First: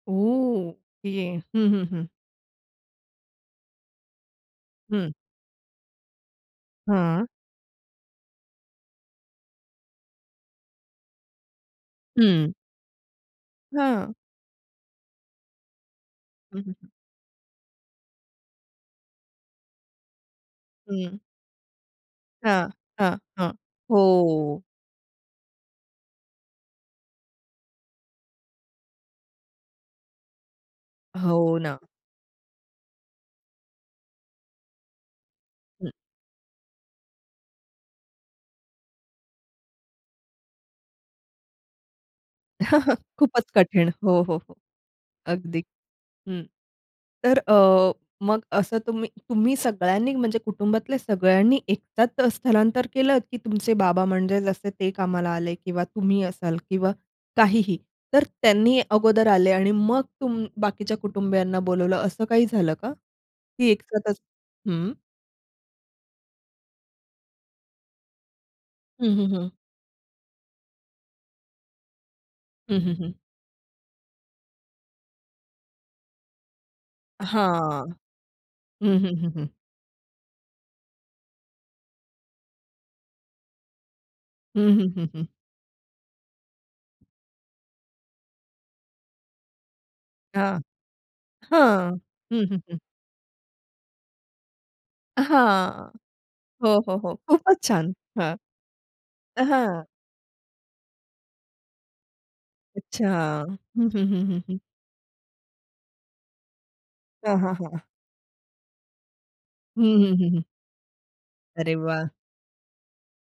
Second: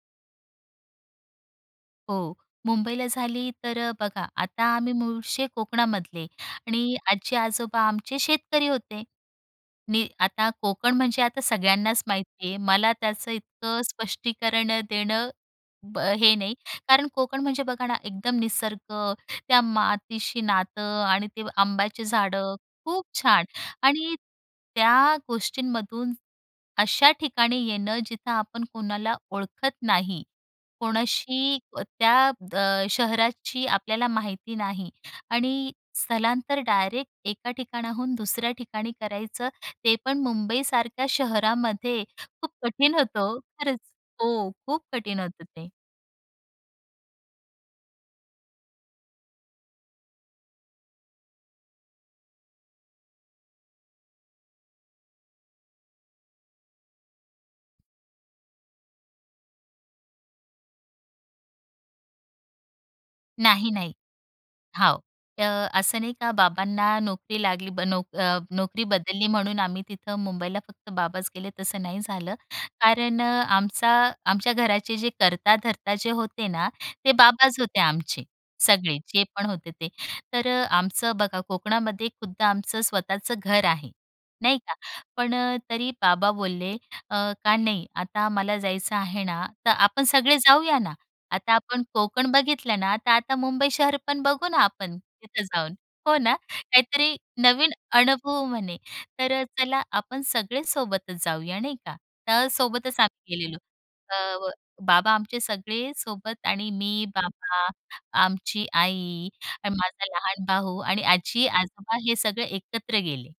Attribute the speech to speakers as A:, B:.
A: ओह! ये. हं, हं, हं.
B: हो, मुंबईला झाली, तर अ, बघा आता आम्ही
A: हं.
B: मूळचे कोकणामधले आणि
A: हां.
B: आजी-आजोबा आमचे शेतकरी होते. नी आता कोकण म्हणजे आता सगळ्यांनाच माहिती
A: हं.
B: आहे. मला त्याचं इतकं
A: हां.
B: स्पष्टीकरण अ, देणं ब अ, हे नाही.
A: हं, हं, हं.
B: कारण कोकण म्हणजे बघा ना, एकदम निसर्ग, त्या मातीशी नातं
A: हं.
B: आणि ते आंब्याची झाडं.
A: हां,
B: खूप
A: हां,
B: छान!
A: हां.
B: आणि
A: हो.
B: त्या गोष्टींमधून अशा ठिकाणी येणं, जिथं आपण कोणाला ओळखत नाही,
A: हो
B: कोणाशी
A: ना.
B: अ, त्या अ, शहराची आपल्याला माहिती नाही आणि
A: हं.
B: स्थलांतर डायरेक्ट एका ठिकाणाहून दुसऱ्या ठिकाणी करायचं, ते पण मुंबईसारख्या शहरामध्ये, खूप कठीण होतं हो!
A: खूपच
B: खरंच.
A: कठीण. हो, हो,
B: हो.
A: हो.
B: खूप कठीण होतं
A: अगदी,
B: ते.
A: हं. तर अ, मग असं तुम्ही तुम्ही सगळ्यांनी म्हणजे कुटुंबातल्या सगळ्यांनी एकत्र स्थलांतर केलंत, की तुमचे बाबा म्हणजे जसे ते कामाला आले किंवा तुम्ही असाल किंवा काहीही. तर त्यांनी अगोदर आले आणि मग तुम बाकीच्या कुटुंबियांना बोलावलं असं काही झालं का? की
B: नाही नाही.
A: एकसाथच हं.
B: हो, तर असं नाही का बाबांना नोकरी लागली ब नोक अ, नोकरी
A: हं,
B: बदलली
A: हं, हं.
B: म्हणून आम्ही तिथं मुंबईला फक्त बाबाच गेले तसं नाही झालं,
A: हं, हं, हं.
B: कारण अ, आमचा आमच्या घराचे जे करता-धरता जे होते ना, ते बाबाच होते
A: हां.
B: आमचे, सगळे
A: हं, हं,
B: जे
A: हं,
B: पण
A: हं.
B: होते ते. तर अ, आमचं बघा कोकणामध्ये खुद्द आमचं स्वतःचं घर आहे, नाही
A: हं,
B: का.
A: हं, हं, हं.
B: पण अ, तरी बाबा बोलले अ, का नाही आता मला जायचं आहे ना तर आपण सगळे
A: हां,
B: जाऊया ना. आता आपण
A: हां.
B: कोकण
A: हं, हं, हं.
B: बघितलं ना, तर आता मुंबई शहर पण बघू ना आपण तिथं जाऊन,
A: हां.
B: हो ना.
A: हो, हो, हो.
B: काहीतरी
A: खूपच
B: नवीन
A: छान! हां,
B: अनुभव म्हणे. तर अ, चला
A: हां.
B: आपण सगळे सोबतच जाऊया, नाही का. तर सोबतच
A: अच्छा.
B: आम्ही गेलेलो.
A: हं, हं,
B: अ,
A: हं, हं,
B: व
A: हं.
B: बाबा आमचे सगळे सोबत आणि मी,
A: हां, हां,
B: बाबा,
A: हां.
B: आमची आई आणि
A: हं,
B: माझा
A: हं, हं, हं.
B: लहान भाऊ आणि आजी,
A: अरे
B: आजोबा
A: वाह!
B: हे सगळे एकत्र गेले.